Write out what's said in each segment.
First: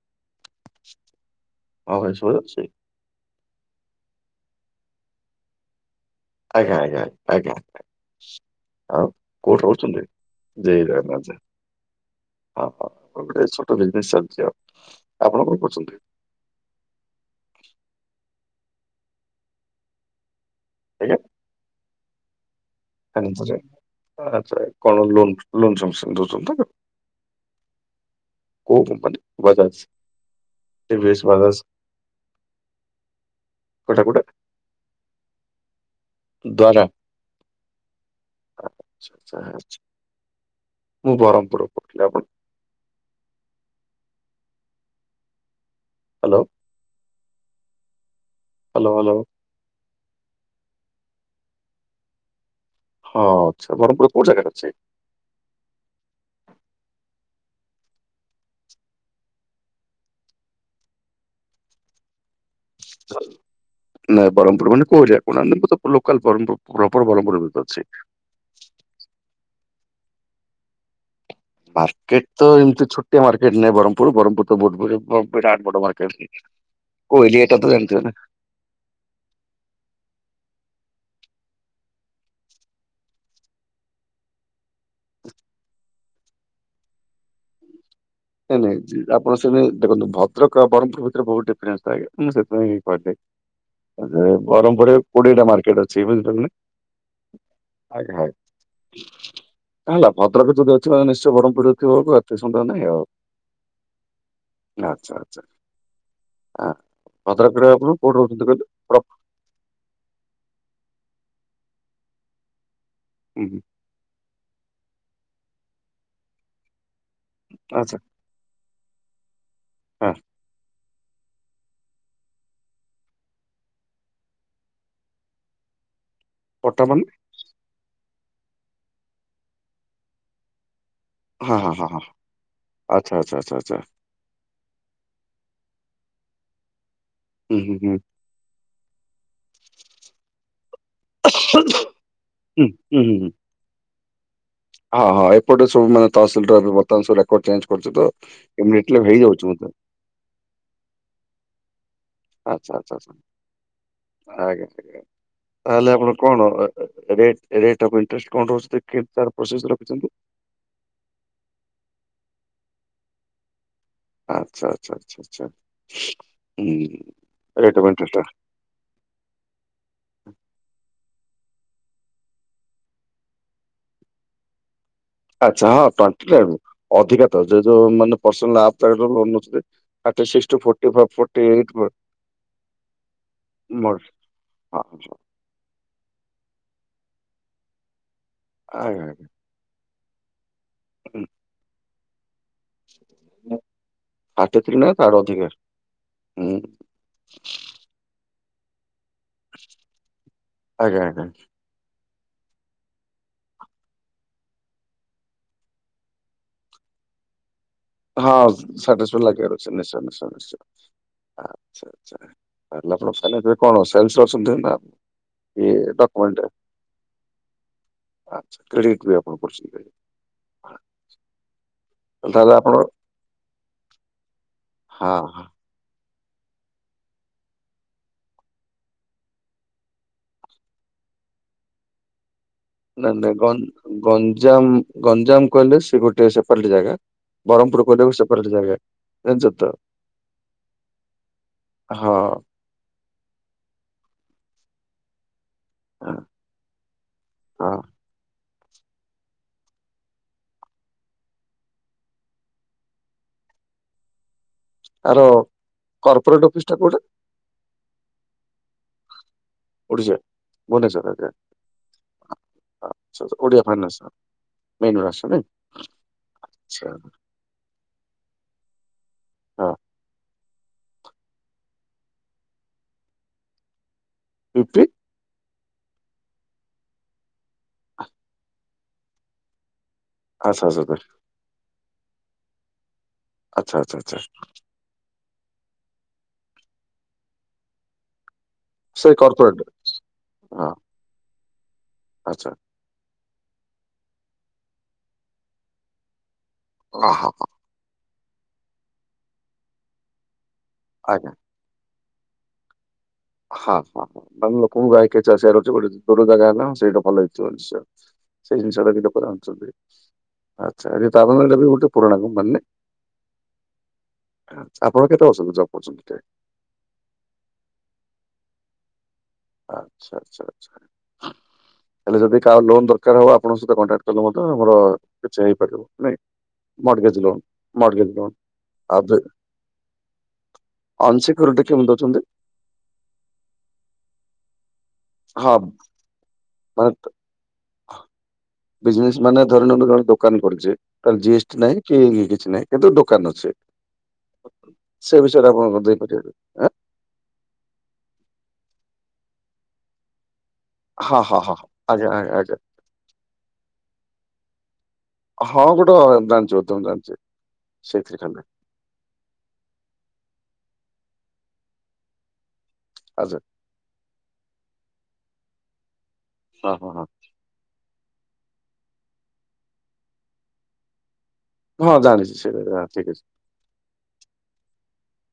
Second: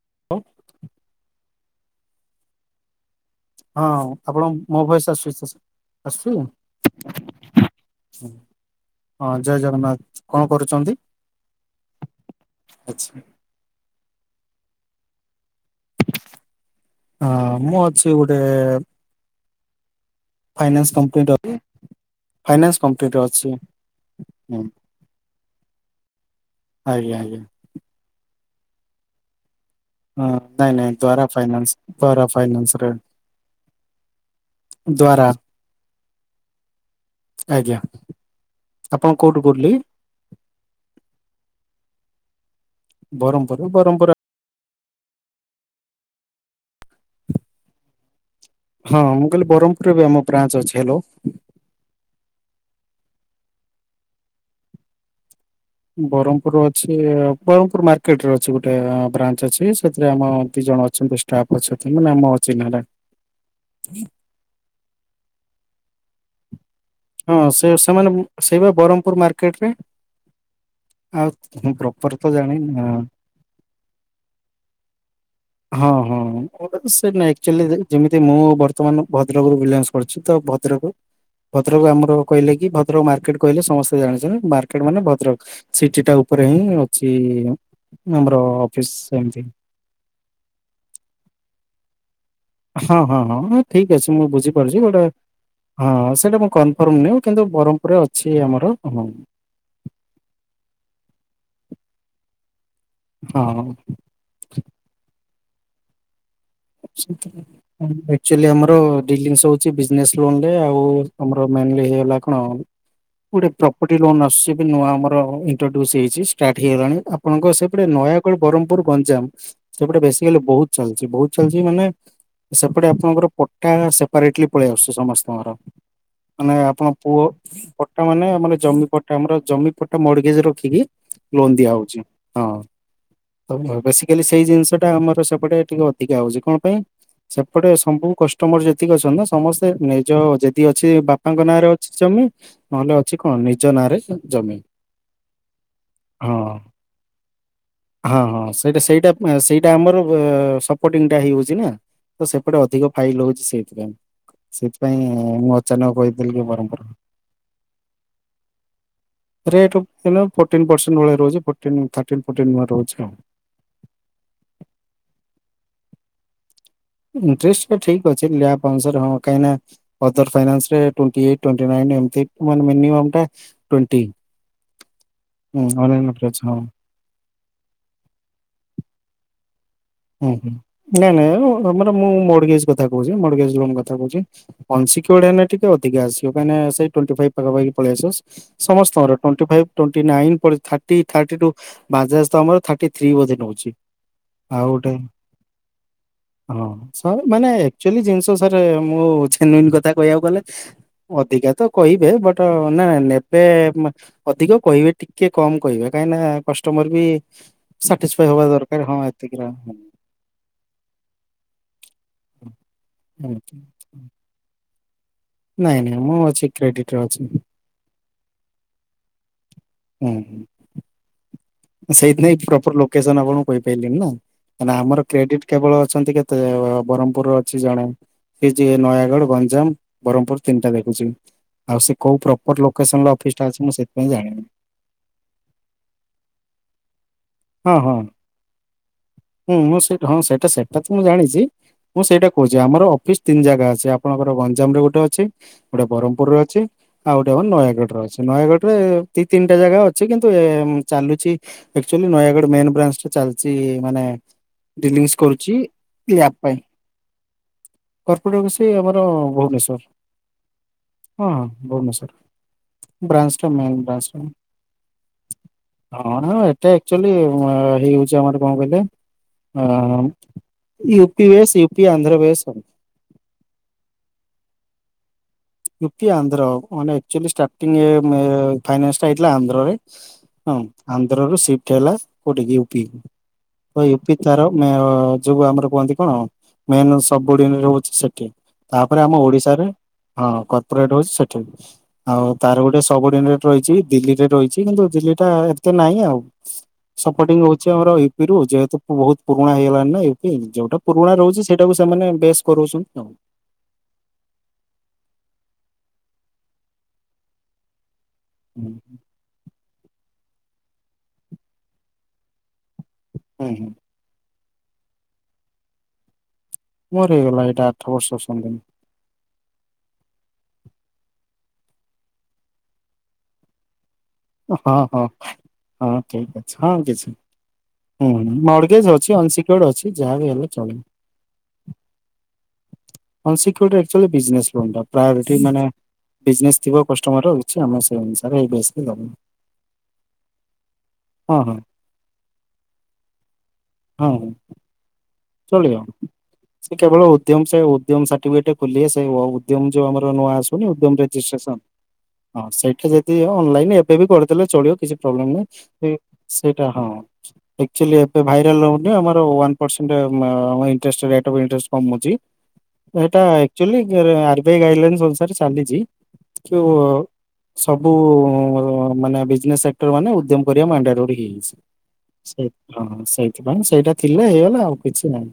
[inaudible] ହଁ ଭାଇ ଶବୁ ଅଛି ହଁ ଆପଣଙ୍କୁ ମୋ ଭୟସ୍ ଆସୁଚିତ ଆଜ୍ଞା ଆଜ୍ଞା ଆଞା। ଆଉ ହଁ ଜୟ କୋଉଁଠି ଜଗନ୍ନାଥ ରହୁଚନ୍ତି କଣ କରୁଛନ୍ତି? [unintelligible] ହଁ ଆଚ୍ଛା। ହଁ। ମୋର ବିଜିନେସ୍ ଚାଲିଚି ଆଉ ଆପଣ କଣ କରୁଚନ୍ତି? ହଁ ମୁଁ ଅଛି ଗୋଟେ ଫାଇନାନ୍ସ କମ୍ପନୀ ଫାଇନାନ୍ସ କମ୍ପାନୀରେ ଅଛି। ହୁଁ। ଆଚ୍ଛା କଣ ଲୋନ ଲୋନ ସମସ୍ତଙ୍କୁ ଦଉଚନ୍ତି [unintelligible] ଆଜ୍ଞା ଆଜ୍ଞା। କୋଉଠି ମାନେ ଘରେ ଅଛି। ହଁ ନାଇଁ ନାଇଁ ଦରା ଫାଇନାନ୍ସ ଦରା ଫାଇନାନ୍ସରେ ଦରା ଆଜ୍ଞା ଆପଣ କୋଉଠୁ କହୁଥିଲେ? ମୁଁ ବ୍ରହ୍ମପୁର କହୁଥିଲି ଆପଣ ବ୍ରହ୍ମପୁର ବରମ୍ପରା ହାଲୋ। ହ୍ୟାଲୋ ହଁ ହ୍ୟାଲୋ ମୁଁ କହିଲି ବ୍ରହ୍ମପୁରରେବି ଆମ ବ୍ରଞ୍ଚ୍ ଅଛି ହାଲୋ। ହଁ ଆଛା ବ୍ରହ୍ମପୁର କୋଉଜାଗାରେ ଅଛେ? ବ୍ରହ୍ମପୁର ଅଛି ବ୍ରହ୍ମପୁର ମାର୍କେଟରେ ଅଛି ଗୋଟେ ବ୍ରାଞ୍ଚ ଅଛି ସେଥିରେ ଆମ ଦି ଜଣ ଅଛନ୍ତି ତାପଛ ଥିନୁନା ନାଆମ ଚିହ୍ନାଟା ନଁ ବ୍ରହ୍ମପୁର ମାନେ କଉ ଜାଗା ଆମରତ ସବୁ ଲୋକାଲ ବ୍ରହ୍ମପୁର ପ୍ରପର ବ୍ରହ୍ମପୁର ହଁ ଭିତରେ ସେ ଅଛି ସେ ସେମାନେ ସେଇବା ବ୍ରହ୍ମପୁର ମାର୍କେଟରେ ଆଉ ମୁଁ ପ୍ରପର ମାର୍କେଟ ତ ଜାଣିନି ଏମିତି ହଁ। ଛୋଟିଆ ମାର୍କେଟ ନାହିଁ ବ୍ରହ୍ମପୁର ବହ୍ମପୁର ବହୁତ୍ ବଢ଼ିଆ ବିରାଟ ବଡ଼ ହଁ ମାର୍କେଟ ହଁ ସେ କୋଉ ନାଇ ଏରିଆ ଟା ତ ଆକ୍ଚୁଲି ଜାଣିଥିବେ ନା। ଯେମିତି ମୁଁ ବର୍ତ୍ତମାନ ଭଦ୍ରକରୁ ବିଲଙ୍ଗସ କରିଚି ତଭଦ୍ରକ ଭଦ୍ରକ ଆମର କହିଲେକି ଭଦ୍ରକ ମାର୍କେଟ କହିଲେ ସମସ୍ତେ ଜାଣିଚନ୍ତି ମାର୍କେଟ ମାନେ ଭଦ୍ରକ ସିଟି ଟା ଉପରେ ହିଁ ଅଛି ଆମର ଅଫିସ ସେମତି। ଦେଖନ୍ତ ଭଦ୍ରକ ବ୍ରହ୍ମପୁର ଭିତରେ ବହୁତ ଡିଫରେନ୍ସ ଥାଏ। [unintelligible] ହଁ କହିଲି। ହଁ ହଁ ହଁ ଠିକ୍ ଅଛି ମୁଁ ବୁଝିପାରୁଛି ବ୍ରହ୍ମପୁରରେ ଗୋଟେ କୋଡିଏଟା ମାର୍କେଟ ଅଛି ହଁ ସେଇଟା ବୁଝିପାରିଲେ ନା। ମୁଁ କନଫର୍ମ ନ କିନ୍ତୁ ବର ଉପରେ ଆଜ୍ଞା ଆଜ୍ଞା ଅଛି ଆମର ହଁ। ହେଲା ଭଦ୍ରକ ଯଦି ଅଛି ନିଶ୍ଚୟ ବ୍ରହ୍ମପୁରରେ ଥିବ ଏତ ସନ୍ଦେହ ନାହିଁ ଆଉ। ହଁ। ଆଚ୍ଛା ଆଚ୍ଛା। ଆ ଭଦ୍ରକରେ ଆପଣ କୋଉଠି ରହୁଛନ୍ତି ଆକଚୁଆଲି କହିଲେ? ଆମର ପ୍ରପ [unintelligible] ଛି ବିଜିନେସରୁ [unintelligible] ଆଉ ଆମର ମେନଲି ହେଇଗଲା କଣ ହୁଁ ଗୋଟେ ହୁଁ ପ୍ର କୋଟିଏ ଲୋନ୍ ଆସୁଛି ବି ନୂଆ ଆମର ଇଣ୍ଟ୍ରୋଡ୍ୟୁସ ହେଇଛି ଷ୍ଟାର୍ଟ ହେଇଗଲାଣି ଆପଣଙ୍କ ସେପଟେ ଆଚ୍ଛା ନୟା ବ୍ରହ୍ମପୁର ଗଞ୍ଜାମ ସେପଟେ ହଁ ବେଶୀକାଲି ବହୁତ ଚାଲିଛି ବହୁତ। ଚାଲିଛି ମାନେ ସେପଟେ ଆପଣଙ୍କର ପଟା ସେପାରେଟେଲି ପଳେଇ ଆସୁଛି ସମସ୍ତଙ୍କର। ମାନେ ଆପଣ ପଟ୍ଟାମୁଣ୍ଡାଇ ପୁଅ। ପଟା ମାନେ ଆମର ଜମି ପଟା ଆମର ଜମି ପଟା ମଡିଗେଜ୍ ରଖିକି। ଲୋନ ହଁ ଦିଆ ହଁ ହଁ ହଉଛି ହଁ ଆଚ୍ଛା ଆଚ୍ଛା ଆଚ୍ଛା ହଁ ବ ଆଚ୍ଛା ବେଶି। ଏଲେ ସେଇ ଜିନିଷ ଟା ଆମର ସେପଟେ ଟିକେ ଅଧିକା ହଉଚି କଣ ପାଇଁ? ହୁଁ ସେପଟେ ହୁଁ ହୁଁ ସବୁ କଷ୍ଟମୋର ଯେତିକି ଅଛନ୍ତି ନା ସମସ୍ତେ ନିଜ ଯେଦି ଅଛି ବାପାଙ୍କ ନାଁରେ ଅଛି ଜମି। ହୁଁ ନହେଲେ ହୁଁ ଅଛି ହୁଁ କଣ ନିଜ ନାଁରେ ଜମି। ହଁ ହଁ ଏପଟେ ସବୁ ମାନେ ହଁ ତହସିଲରେ ଏବେ ବର୍ତ୍ତମାନ ସବୁ ରେକଡ଼ ଚେଞ୍ଜ କରୁଚି [unintelligible] ତ ହେଇଯାଉଛି ବଧେ। ମର ବା ସ ରିପଟିଙ୍ଗ ଟା ହେଇ ହଉଛି ନା ତ ସେପଟେ ଆଚ୍ଛା ଅଧିକ ଆଚ୍ଛା ଆଚ୍ଛା ଫାଇଲ ହଉଛି ସେଇଥିପାଇଁ। ଆଜ୍ଞା ସେଇଥିପାଇଁ ଆଜ୍ଞା ମୁଁ ଅଚାନକ ତାହେଲେ ଆପଣ କହିଥିଲି କି କଣ ବରହମପୁର ରେଟ୍ ଅଫ ଇଣ୍ଟରେଷ୍ଟ୍ କଣ ରହୁ [unintelligible] ତାର ପ୍ରୋସେସର। [unintelligible] ଫୋର୍ଟଟିନ୍ ପର୍ସେଣ୍ଟ ଭଳିଆ ପରି ରହୁଛି ଫୋଟିନ ଥାର୍ଟିନ ଫୋର୍ଟନ ୱାନ୍ ରହୁଛି ଆଉ। ଆଚ୍ଛା ଆଛା ଆଛା ଆଛା ହୁଁ। ଇଣ୍ଟଷ୍ଟ ରେଟ୍ ଟା ଅଫ୍ ଠିକ୍ ଇଣ୍ଟରେଷ୍ଟ ଅଛି ଲ୍ୟା ଅନଂସ ହଁ କାଇଁନା। ଅଦର ଫାଇନାନ୍ସ ରେ ଟ୍ୱଣ୍ଟି ଏଇଟ ଟ୍ୱଣ୍ଟି ନାଇନି ଏମିତି ମାନେ ମିନିମମ୍ ଟା ଟ୍ୱଣ୍ଟି। ଆଛା ହଁ ଟ୍ୱଣ୍ଟି ଅଛି ଫାଇଭ ହଁ ଅଧିକା ତ ଯୋ ଯୋଉ ମାନେ [unintelligible] ହୁଁ ହୁଁ ଟୁ ଫୋର୍ଟି ଫୋର୍ ନାଇଁ ଫୋର୍ଟି ନାଇଁ ଏଇଟ୍ ଆମର ମୁଁ ମଗେଶ କଥା କହୁଛି ମଗେଶ ଲୋନ କଥା ମୋର୍ କହୁଛି। ହଁ ପଂସି ହଁ [unintelligible] ଟିକେ ଅଧିକ ଆସିବ କହିଁ ନା ସେ ଟ୍ୱଣ୍ଟି ଫାଇଭ ପାଖାପାଖି ପଳେଇ ଆସ ଆଜ୍ଞା ସମସ୍ତଙ୍କର ଆଜ୍ଞା। Twenty five. Twenty nine thirty ଟୋ ବାଜାଜ ତ ଆମର ଥାଟି ଥ୍ରୀ ବୋଧେ ନଉଛି। ଥାର୍ଟି ଆଉ ଥ୍ରୀ ନା ଗୋଟେ ତାଠୁ ଅଧିକା ହୁଁ ହଁ ସାର୍ ମାନେ ଆକଚୁଆଲି ଜିନିଷ ସାର୍ ମୁଁ। ଯେନୁଇନ କଥା କହିବାକୁ ଗଲେ ଆଜ୍ଞା ଆଜ୍ଞା। ଅଧିକା ତ କହିବେ ବଟ ନା ନେବେ। ଅଧିକ କହିବେ ଟିକେ କମ କହିବେ କାହିଁନା କଷ୍ଟମର ବି। ସାଟିସ୍ଫାଇ ହବା ଦରକାର ହଁ। ଏତିକି ଲାଗି ର- ରହୁଛି ହୁଁ, ନିଶ୍ଚୟ ନିଶ୍ଚୟ ନିଶ୍ଚୟ ଆଛା ତାହେଲେ ଆପଣ ହୁଁ, [unintelligible] ହୁଁ। କଣ ସେଲସରେ ଅଛନ୍ତି ନା। ଇଏ ନାଇଁ ନାଇଁ ମୁଁ ଡକ୍ୟୁମେଣ୍ଟ ଅଛି କ୍ରେଡିଟରେ ଅଛି। ଆଚ୍ଛା କ୍ରେଡିଟ ବି ଆପଣ କରୁଚନ୍ତି। ହୁଁ ହୁଁ। ସେଇଥିିନାଇଁ ତାହେଲେ ଆପଣ ପ୍ରପର ଲୋକେସନ ଆପଣଙ୍କୁ କହିପାରିଲି ନା କାହିଁକ ନା ଆମ ହଁ ହଁ। କ୍ରେଡିଟ୍ କେବଳ ଅଛନ୍ତି କେ ତେ ବ୍ରହ୍ମପୁରର ଅଛି ଜଣେ। ଏ ଯିଏ ନୟାଗଡ, ଗଞ୍ଜାମ, ବ୍ରହ୍ମପୁର ତିନିଟା ଦେଖୁଛି ଆଉ ସେ କୋଉ ପ୍ର ନାଇ ନାଇଁ ଗ ଗଞ୍ଜାମ ଗଞ୍ଜାମ କହିଲେ ସେ ଗୋଟେ ସେପାରେଟ ଜାଗା। ହଁ ବ୍ରହ୍ମପୁର ହଁ କହିଲେ ବି ସେପାରଟ ଜାଗା। ଜାଣିଛ ହୁଁ ତ ମୁଁ ସେ ହଁ ସେଇଟା ସେଟା ତ ମୁଁ ଜାଣିଛି ମୁଁ ହଁ ସେଇଟା କହୁଛି ଯେ ଆମର ଅଫିସ ତିନି ଜାଗା ଅଛି ଆପଣଙ୍କର ଗଞ୍ଜାମ ରେ ଗୋଟେ ଅଛି। ଗୋଟେ ହଁ ବ୍ରହ୍ମପୁରରେ ଅଛି ଆଉ ଗୋଟେ ହଁ। ନୟାଗଡ ରେ ଅଛି। ନୟାଗଡ ରେ ଦି ତିନିଟା ଜାଗା ଅଛି କିନ୍ତୁ ଏ ଏ ଚାଲୁଛି ଏକ୍କଚୁଲୀ ନୟାଗଡ଼ ମେ ବ୍ରାଞ୍ଚ ଚାଲିଛି ମାନେ ଡିଲିଂସି ଆର କରୁଛି ଲ୍ୟାବ କର୍ପୋରେଟ ପାଇଁ ଅଫିସ ଟା କୋଉଟା କର୍ପୋଟ ସେ ଆମର ଭୁବନେଶର [unintelligible] ଓଡିଶା। ଭୁବନେଶ୍ୱର ଆଜ୍ଞା ହଁ ଭୁବନେଶର ଆଚ୍ଛା ଆଚ୍ଛା ବ୍ରାଞ୍ଚ ଠୁ ଓଡିଆ ମେନ୍ ଫାଇନାନ୍ସ ବ୍ରାଞ୍ଚ ପାଇଁ। ମେନ୍ ବ୍ରାଞ୍ଚ ନାଇଁ ହଁ ଏଟା ଆଚ୍ଛା ଏକ୍କଚୁଲି ହେଇଯାଉଛି ଆମର କଣ କହିଲେ? ହଁ। ୟୁପି ବେଶ ୟୁପି ଆନ୍ଧ୍ର ବେଶ ସବୁ। ଫଫ୍ [unintelligible] ୟୁପି ଆନ୍ଧ୍ର ମାନେ ଆକଚୁଆଲି ଷ୍ଟାର୍ଟିଂ ଏ ଏ ଫାଇନାସ୍ ହେଇଥିଲା ଆନ୍ଧ୍ରରେ। ହଁ ଆଚ୍ଛା ଆଚ୍ଛା ଆନ୍ଧ୍ର ରୁ ସିଫ୍ଟ ହେଲା କୋଉଠିକ ୟୁପି ଆଚ୍ଛା ତ ଆଚ୍ଛା ୟୁପି ଆଚ୍ଛା ତାର ଯୋଉ ଆମର କୁହନ୍ତି କଣ ମେନ ସବୁଡି ରହୁଛି ସେଠି। ତାପରେ ସେ ଆମ କର୍ପୋରେଟ ଓଡିଶାରେ ହଁ କର୍ପୋରେଟ ହଉଛି ସେଠି ଆଉ ଆଚ୍ଛା ତାର ଗୋଟେ ସବୁଡି ରହିଛି ଦିଲ୍ଲୀରେ ରହିଛି କିନ୍ତୁ ଦିଲ୍ଲୀ ଟା ଏତେ ନାଇଁ ଆଉ ଅ ହ ସପୋଟିଂ ର ଅଛି ଆମର ୟୁପି ରୁ ଯେହେତୁ ବହୁତ ପୁରୁଣା ହେଇଗଲାଣି ନା ୟୁପି ଯୋଉଟା ପୁରୁଣା ଆଜ୍ଞା। ରହୁଛି। ସେଇଟାକୁ ସେମାନେ ବେଶ କରୋଉଛନ୍ତି ଆଉ। ହଁ ହଁ ହଁ ମାନେ ଲୋକଙ୍କୁ ଗାଇକି ଚା ଆସିବର ଅଛି ଗୋଟେ ଦୂର ଜାଗା ନା ସେଇଟା ଭଲ ହେଇଥିବ ନିଶ୍ଚୟ। ସେଇ ଜିନିଷଟା ଗଟେ ଆଣୁଛନ୍ତି ଆଚ୍ଛା ତାପ [unintelligible] ନଲେ ବି ଗୋଟେ ପୁରଣା ଗ [unintelligible] ମାନେ। ହୁଁ, ହୁଁ ଆପଣ କେତେ ବର୍ଷ ଅଛନ୍ତି ଜବ କରୁଛନ୍ତି। ମୋର ହେଇଗଲା ଏଇଟା ଆଠ ବର୍ଷ ସଙ୍ଗିନୀ। ଆଚ୍ଛା ଆଚ୍ଛା ଆଚ୍ଛା ହେଲେ ଯଦି କାହାର ଲୋନ ଦରକାର ହବ ଆପଣଙ୍କ ସହିତ କଣ୍ଟା [unintelligible] ଆମର ହଁ ହଁ କିଛି ହେଇପାରିବ ହଁ ନାଇ ଠିକ ଅଛି ହଁ କିଛି ମରଗେଜ ଲୋନ୍ ହୁଁ ଲୋନ୍ ମର୍ଗେଜ ଆ [unintelligible] ଅଛି ଯାହା ବି ହେଲେ ଚଳିବ। ଅନସିକ୍ୟୁରିଟୀ କେମିତି ଦଉଛନ୍ତି? ଅନସକ୍ୟୁରିଟୀ ଆକଚୁଆଲି ବିଜିନେସ ଲୋନ୍ ଟା ପ୍ରାୟୋରିଟି ହଁ ମାନେ ବିଜନେସ ଥିବ ମାନେ କଷ୍ଟମର କିଛି ଆମେ ସେ ଅନୁସାରେ ବେଶି ବିଜିନେସ ଧରିନେବେ ରହନ୍ତୁ। ଦୋକାନ କରିଛି ତା ଜି ହଁ ହଁ ଏସ୍ଟି ନାଇଁ କି କିଛି ନାହିଁ କିନ୍ତୁ ଦୋକାନ ଅଛି। ହଁ ହଉ [unintelligible] ସେ ବିଷୟରେ ଆପଣଙ୍କୁ ଦେଇପାରିବେ। ଆଁ? ସେ କେବଳ ଉଦ୍ୟମ ସେ ଉଦ୍ୟମ ସାର୍ଟିଫିକେଟ ଖୋଲି ସେ ଉଦମ ଯୋଉ ଆମର ନୂଆ ଆସ ଉଦ୍ୟମ ହଁ ହଁ ହଁ ରେଜିଷ୍ଟେସନ ହଁ ଆଜ୍ଞା ଆଜ୍ଞା ହଁ ଆଜ୍ଞା। ସେଇଠି ଯଦି ଅନଲାଇନ ଏବେ ବି କରିଦେଲେ ଚଳିବ କିଛି ହଁ ଗୋଟେ ଜାଣିଛୁ ଟା ବୋଧେ [unintelligible] ମୁଁ ଜାଣିଛି ସେଇଥିରେ ହଁ ଖାଲି ଭଲ ଏଇଟା ଆମର ୱାନ ପରସେଣ୍ଟ ଆମ ଇଣ୍ଟରେଷ୍ଟ୍ ରେଟ ଇଣ୍ଟରେଷ୍ଟ୍ କମୁଛି। ଏଇଟା ଆଚ୍ଛା actually R B I guidelines ଅନୁସାରେ ଚାଲିଛି। କିନ୍ତୁ ହଁ ହଁ ହଁ। ସବୁ ମାନେ ବିଜନେସ ସେକ୍ଟର ମାନେ ଉଦ୍ୟମ କରିବା ଅଣ୍ଡା [unintelligible] ରୋ ହେଇଯାଇଛି। ହଁ ଜାଣିଛି ସେ ସେଇଟା ହଁ ଠିକ ଅଛି ସେଇଥିପାଇଁ ସେଇଟା ଥିଲେ ହେଇଗଲା ଆଉ କିଛି ନାହିଁ।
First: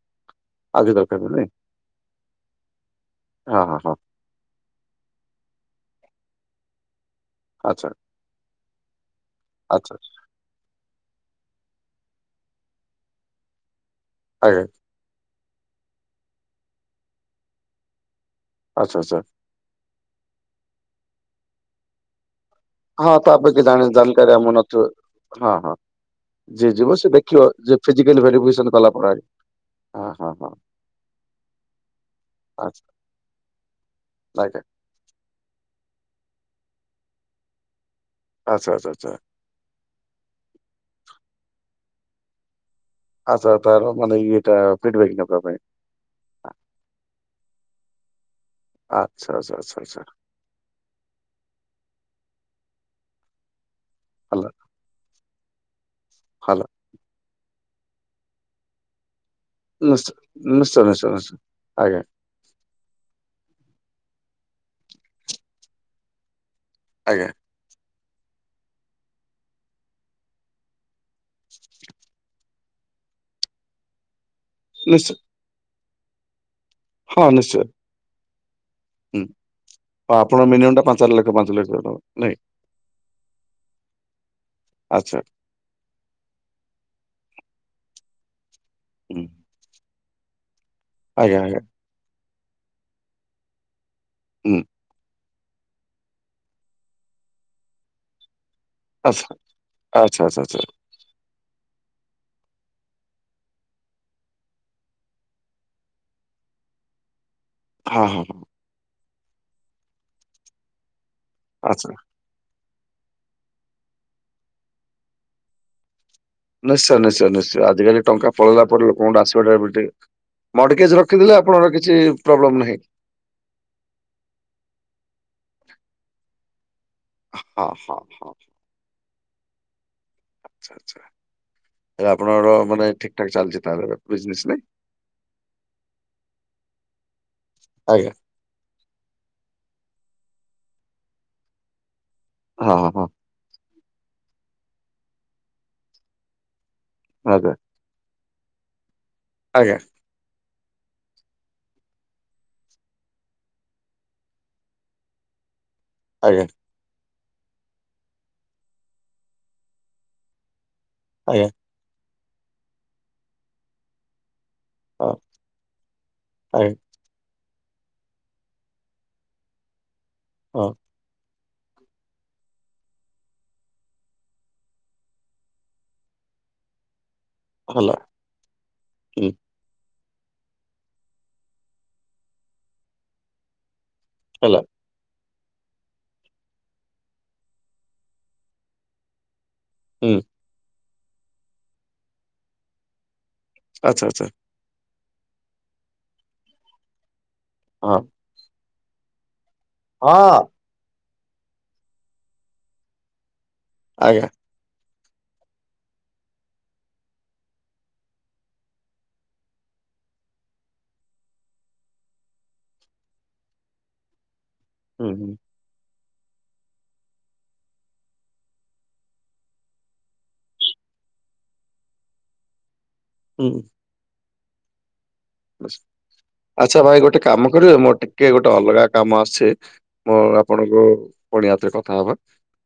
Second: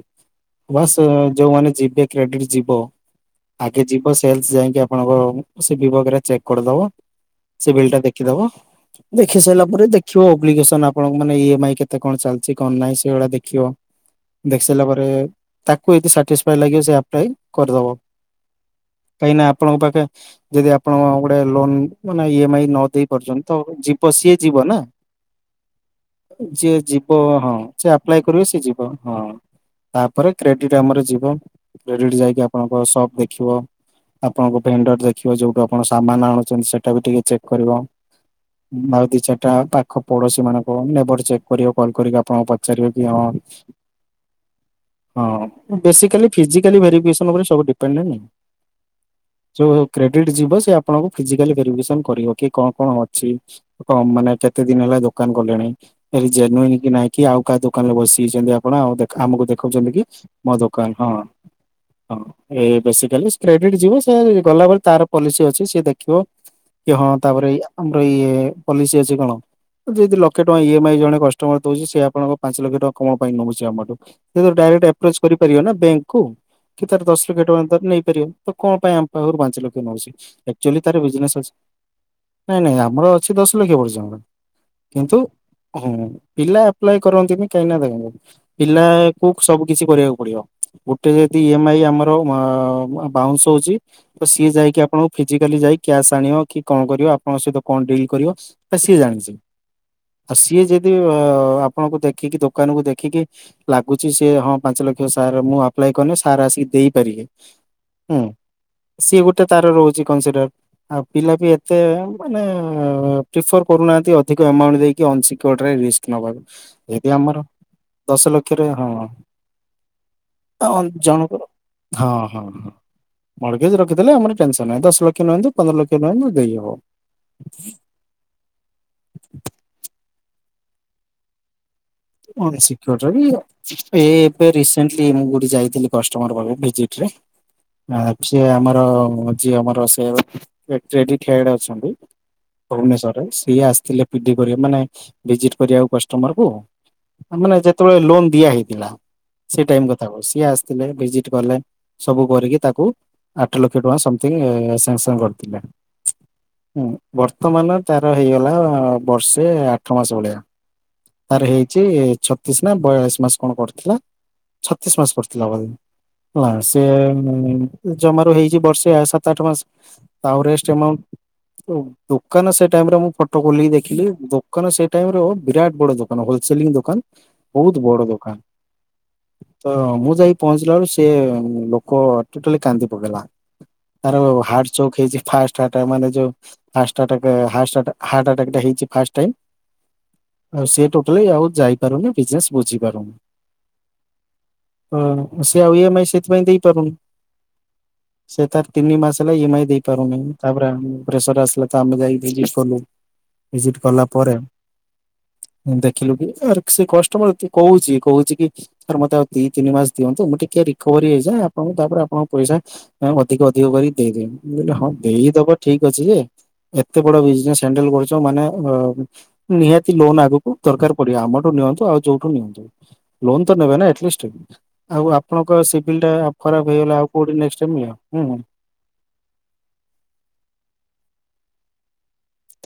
ଆଜି ବାସ୍ ଦରକାର ନାଇଁ ଯୋଉମାନେ ଯିବେ କ୍ରେଡିଟ ଯିବ ହଁ ହଁ ଆଗେ ହଁ ଯିବ ସେଲସ୍ ଯାଇକି ଆପଣଙ୍କ ବିଭଗରେ ଚେକ୍ କରିଦବ ସେ ଆଚ୍ଛା ବିଲ୍ ଟା ଦେଖିଦବ। ଦେଖି ସାରିଲା ପରେ ଆଚ୍ଛା ଦେଖିବ ଓବିକେଲ୍ସନ୍ ଆପଣଙ୍କ ମାନେ ଇ ଏମ ଆଇ କେତେ କଣ ଚାଲିଛି କଣ ନାହିଁ ସେଇଗୁଡା ଦେଖିବ। ଦେଖି ଆଜ୍ଞା। ସାରିଲା ପରେ ତାକୁ ଏ ସାଟିସଫାଇ ଲାଗିବ ସେ ଆପବି କରିଦବ। ଆଚ୍ଛା ଆଚ୍ଛା। କାହିଁକି ନା ଆପଣଙ୍କ ପାଖେ ଯଦି ଆପଣଙ୍କ ଗୋଟେ ଲୋନ ମାନେ ଇ ଏମ ଆଇ ନ ଦେଇ ହଁ ତା ପାରୁଛନ୍ତି ତ ଅପେକ୍ଷା ଜାଣି ଯିବ ଜାଣିକାରୀ ସିଏ ଆମ ଯିବ ନା। ନଥିବ ହଁ ହଁ ଯିଏ ସେ ଯିବ ଦେଖିବ ହଁ ଯେ ସେ ଆପ୍ଲାଏ ଫିଜିକାଲି କରିବେ ସିଏ ଭେରିଫିକେସନ ଯିବ। କଲା ପରେ ହଁ ଆଜ୍ଞା। ହଁ ତାପରେ ହଁ ହଁ କ୍ରେଡିଟ ଆମର ଯିବ, କ୍ରେଡିଟ ଯାଇକି ଆପଣଙ୍କ ଆଚ୍ଛା ସପ ଦେଖିବ ଆପଣଙ୍କ ଆଜ୍ଞା ଭେଣ୍ଡର ଦେଖ ଖିବ, ଯୋଉଠୁ ଆପଣ ସାମାନ ଆଣୁଛନ୍ତି ସେଟା ବି ଟିକେ ଚେକ୍ କରିବ, ଆଚ୍ଛା ଆଚ୍ଛା ଆଉ ଆଚ୍ଛା। ଦି ଚା ତା ପାଖ ପଡୋଶୀ ମାନଙ୍କ ନେବର ଚେକ୍ କରିବ କଲ୍ କରିକି ଆପଣଙ୍କ ପାଖ ଚାରିବ କି ହଁ ଆଚ୍ଛା ତାର ମାନେ ଇଏଟା ଫିଡବ୍ୟାକ୍ ନେବା ପାଇଁ ବେଶି ଖାଲି ଫିଜିକାଲି ଭିରିଫିକେସନ୍ ଉପରେ ସବୁ ଡିପେଣ୍ଡେଣ୍ଟ ଆଚ୍ଛା ଆଚ୍ଛା ଯଉ ଆଚ୍ଛା ଆଚ୍ଛା କ୍ରେଡିଟ ଯିବ ସେ ଆପଣଙ୍କୁ ଫିଜିକାଲି ଭେରିଫିକେସନ କରିବ କି କଣ କଣ ଅଛି? କଣ ମାନେ ହେଲା କେତେ ଦିନ ହେଲା ଦୋକାନ କଲେଣି? ହେଲା। ଜେନୁଇନ କି ନାହିଁକି ଆଉ କାହା ଦୋକାନରେ ବସିଯାଇଛନ୍ତି ଆପଣ ଆଉ ଆମକୁ ଦେଖ ଦେଖଛନ୍ତି କି ନିଶ୍ଚୟ ମୋ ନିଶ୍ଚୟ ଦୋକାନ। ନିଶ୍ଚୟ ହଁ ନିଶ୍ଚୟ ଆଜ୍ଞା ହଁ ଏ ବେଶିକାଲି କ୍ରେଡିଟ ଯିବ ସେ ଗଲାବେଲି ତାର ପଲିସି ଅଛି ସେ ଦେଖିବ। କି ହଁ ଆଜ୍ଞା ତାପରେ ଏଇଆ, ଆମର ଇଏ ପଲିସି ଅଛି କଣ ଯେହେତୁ ଲକ୍ଷ ଟଙ୍କା ଇ ଏମ୍ ଆଇ ଜଣେ କଷ୍ଟମର ଦଉଛି, ସେ ଆପଣଙ୍କ ପାଞ୍ଚ ଲକ୍ଷ ଟଙ୍କା କମ ପାଇଁ ନଉଚି ଆମଠୁ, ସିଏ ତ ଡାଇରେକ୍ଟ ନିଶ୍ଚୟ ଆପ୍ରୋଚ କରିପାରିବ ନା ବ୍ୟାଙ୍କ କୁ କି ତାର ଦଶ ହଁ ଲକ୍ଷ ନିଶ୍ଚୟ ଟଙ୍କା ତାର ନେଇପାରିବ। ତ କଣ ପାଇଁ ଆମ ହୁଁ। ପାଖରୁ ପାଞ୍ଚ ଲକ୍ଷ ନଉଛି, ଆପଣ ମିନିମମ୍ ଆଚୁଆଲି ଟା ତାର ପାଞ୍ଚ ଲକ୍ଷ ବିଜନେସ ଅଛି। ପାଞ୍ଚ ଲକ୍ଷ ନାଇଁ [unintelligible] ନାଇଁ ନାଇଁ ଆମର ଅଛି ଦଶ ଲକ୍ଷ ପର୍ଯ୍ୟନ୍ତ, ଆଚ୍ଛା କିନ୍ତୁ ହଁ ପିଲା ଆପ୍ଲାଏ କରନ୍ତିନି କାହିଁକିନା ଦେଖନ୍ତୁ ପିଲା ହୁଁ କୁ ସବୁ କିିଛି କରିବାକୁ ପଡିବ, ଗୋଟେ ଯଦି ଆଜ୍ଞା ଇ ଆଜ୍ଞା ଏମ ଆଇ ଆମର ମା ବାଉଁଶ୍ ହେଉଛି, ସିଏ ହୁଁ ଜାଇକି ଆପଣ ଫିଜିକାଲି ଯାଇ କ୍ୟାସ୍ ଆଣିବ କି କଣ କରିବ, ଆପଣଙ୍କ ସହିତ କଣ ଡିଲ୍ କରିବ? ସିଏ ଆଚ୍ଛା ଜାଣିଛି, ଆଚ୍ଛା ଆଉ ଆଚ୍ଛା ଆଚ୍ଛା ସିଏ ଯଦି ଅ ଆପଣଙ୍କୁ ଦେଖିକି ଦୋକାନକୁ ଦେଖ ଖିକି ଲାଗୁଛି ସେ ହଁ ପାଞ୍ଚ ଲକ୍ଷ ସାର୍ ମୁଁ ଆପ୍ଲାଏ କଲେ ସାର୍ ଆସିକି ଦେଇପାରିବେ। ହଁ ହୁଁ ହଁ ହଁ ସିଏ ଗୋଟେ ତାର ରହୁଛି କନସିଡର ଆଉ ପିଲା ବି ଏତେ ଆଚ୍ଛା ମାନେ ପ୍ରିଫର୍ କରୁନାହାନ୍ତି ଅଧିକ ଏମାଉଣ୍ଟ ଦେଇକି ଅସିକ୍ୟୋର୍ଡ ରେ ରିସ୍କ ନେବାକୁ। ନିଶ୍ଚୟ ନିଶ୍ଚୟ ନିଶ୍ଚୟ ଆଜିିକାଲି ଟଙ୍କା ପଳେଇଲା ଲକ୍ଷରେ ହଁ ପରେ ଲୋକଙ୍କଠୁ ଆସିବାଟାବି ଠିକ୍, ମଡିକେଜ ରଖିଦଲେ ଜଣଙ୍କର ଆପଣଙ୍କର କିଛି ପ୍ରୋବ୍ଲେମ ନାହିଁ। ମଡଗେଜି ରଖିଲେ ଆମର ଟେନସନ ନାହିଁ। ଦଶ ଲକ୍ଷ ନିହନ୍ତୁ ପନ୍ଦର ଲକ୍ଷ ନିହନ୍ତୁ ଦେଇହବ। ହଁ ହଁ ହଁ। ଆଚ୍ଛା ଆଚ୍ଛା। ହେଲେ ଆପଣଙ୍କର ମାନେ ଅଣସିକ୍ୟୁର୍ ଟା ଠିକ ବି ଠାକ ଚାଲିଛି ତାହେଲେ ଏ ବିଜନେସ ଏବେ ନାଇଁ ରିସେଣ୍ଟଲି ମୁଁ ଗୋଟେ ଯାଇଥିଲି କଷ୍ଟମର ପାଖକୁ ଭିଜିଟରେ। ଆଜ୍ଞା ଯେଏ ଆମର ଯିଏ ଆମର ସେଭ ସେଡିକ ଖେଳାଡ ହେଡ ଅଛନ୍ତି। ହଁ ହଁ ହଁ ଭୁବନେଶ୍ବରରେ, ସିଏ ଆସିଥିଲେ ପିଡି କରିବା ମାନେ ଭିଜିଟ କରିବାକୁ କଷ୍ଟମର କୁ। ହଁ ଆଜ୍ଞା ମାନେ ଯେତେବେଳେ ଲୋନ୍ ଦିଆ ହେଇଥିଲା, ସେ ଆଜ୍ଞା ଟାଇମ କଥା। ତାକୁ ସିଏ ଆସିଥିଲେ, ଭିଜିଟ କଲେ, ସବୁ କରିକି ତାକୁ ଆଠ ଲକ୍ଷ ଟଙ୍କା ସମଥିଙ୍ଗ ସାଙ୍ଗସଙ୍ଗ କରିଥିଲେ। ଆଜ୍ଞା। ହୁଁ ବର୍ତ୍ତମାନ ତାର ହେଇଗଲା ବର୍ଷେ ଆଠ ମାସ ଭଳିଆ। ତାର ଆଜ୍ଞା ହେଇଛି ଛତିଶ ନା ବୟାଳିଶ ମାସ କଣ କରୁଥିଲା। ଛତିଶ ମାସ ହଁ ପଡିଥିଲା ହେଲା ଆଜ୍ଞା ସେ ଜମାରୁ ହେଇଛି ବର୍ଷେ ସାତ ଆଠ ମାସ ଆଉ ହଁ ରେଷ୍ଟମାଉଣ୍ଟ। ଦୋକାନ ସେ ଟାଇ ରେ ମୁଁ ଫଟୋ ଖୋଲିକି ଦେଖିଲି ଦୋକାନ ସେ ଟାଇମରେ ବିରାଟ ବଡ ଦୋକାନ ଖ ସେଲିଂ ଦୋକାନ ବହୁତ ହେଲା ବଡ ଦୋକାନ। ହୁଁ ତ ମୁଁ ଯାଇ ପହଞ୍ଚିଲା ବେଲୁ ସେ ଲୋକ ଟୋଟାଲି କାନ୍ଦି ପକେଇଲା। ତାର ହେଲା ହାଟଚୋକ୍ ହେଇଛି ପାସ୍ଟ ଆଟାକ୍ ମାନେ ଯ ଫାଷ୍ଟ ଆଟାକ୍ ହାଷ୍ଟ ଆଟାକ୍ ହଟଅଟାକ୍ ହେଇଛି ଫାଷ୍ଟ ଟାଇମ। ହୁଁ। ସେ ଟୋଟାଲି ଆଉ ଯାଇପାରୁନି ବିଜନେସ ବୁଝି ପାରୁନି। ଆଛା। ହଁ ସେ ଆଉ ଇ ଏମ ଆଇ ସେଥିପାଇଁ ଦେଇପାରୁନି। ହଁ। ସେ ତାର ତିନି ମାସ ହେଲା ଇ ଏମ ଆଇ ଦେଇ ପାରୁନି ହଁ ତାପରେ ପେସର ଆସିଲେ ତ ଆମେ ଯାଇକି ଭିଜିଟ କଲୁ ଭିଜିଟ୍ କଲା ଆଜ୍ଞା ପରେ ଦେଖିଲୁ କି ଆ ସେ କଷ୍ଟମରେ କହୁଛି କହୁଛି କି। ସର ମତେ ଆଉ ଦି ତିନି ମାସ ଦିଅନ୍ତୁ ମୁଁ ଟିକେ ରିକଭରି ହେଇଯାଏ ଆପଣଙ୍କୁ ତାପରେ ଆପଣଙ୍କ ପଇସା। ମାମ୍ ଅଧିକ ଅଧିକ କରି ଦେଇଦବି ମୁଁ କହିଲି ହଁ ହୁଁ ଦେଇଦବ ନି ଠିକ ଅଛି ଯେ ଏତେ ବଡ ବିଜନେସ ହଣ୍ଡେଲ କରୁଛ ମାନେ ନିହାତି ଲୋନ ଆଗକୁ ଦରକାର ପଡି ଆମଠୁ ନିଅନ୍ତୁ ଆଉ ଯଉଠୁ ନିଅନ୍ତୁ ଲୋନ ହୁଁ ତ ନେବେ ନା ଏଟଲିଷ୍ଟ। ଆଉ ଆପଣଙ୍କ ହୁଁ ସିଭିଲ୍ ଟା ଖରାପ ଆଚ୍ଛା ହେଇଗଲା ଭାଇ ଆଉ ଗୋଟେ କୋଉଠି କାମ ନେକ୍ସଟ୍ କରିବେ ମିଳିବ ମୋର ଟିକେ ହୁ। ଗୋଟେ ଅଲଗା କାମ ଆସଛେ ମୁଁ ଆପଣଙ୍କୁ ପୁଣି ଆଉଥରେ କଥା ହବା।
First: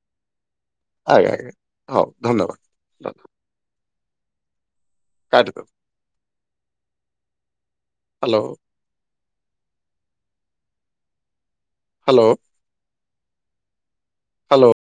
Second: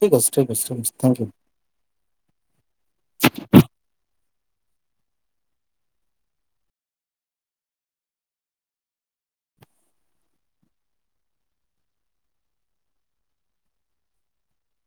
ଠିକ୍ଛି ଠିକ ଅ ଠିକଛି ଥ୍ୟାଙ୍କୟୁ। ଆଜ୍ଞା [unintelligible] ଆଜ୍ଞା ହଉ ଧନ୍ୟବାଦ ଧନ୍ୟବା। Cut hello. ହାଲୋ। ହାଲୋ।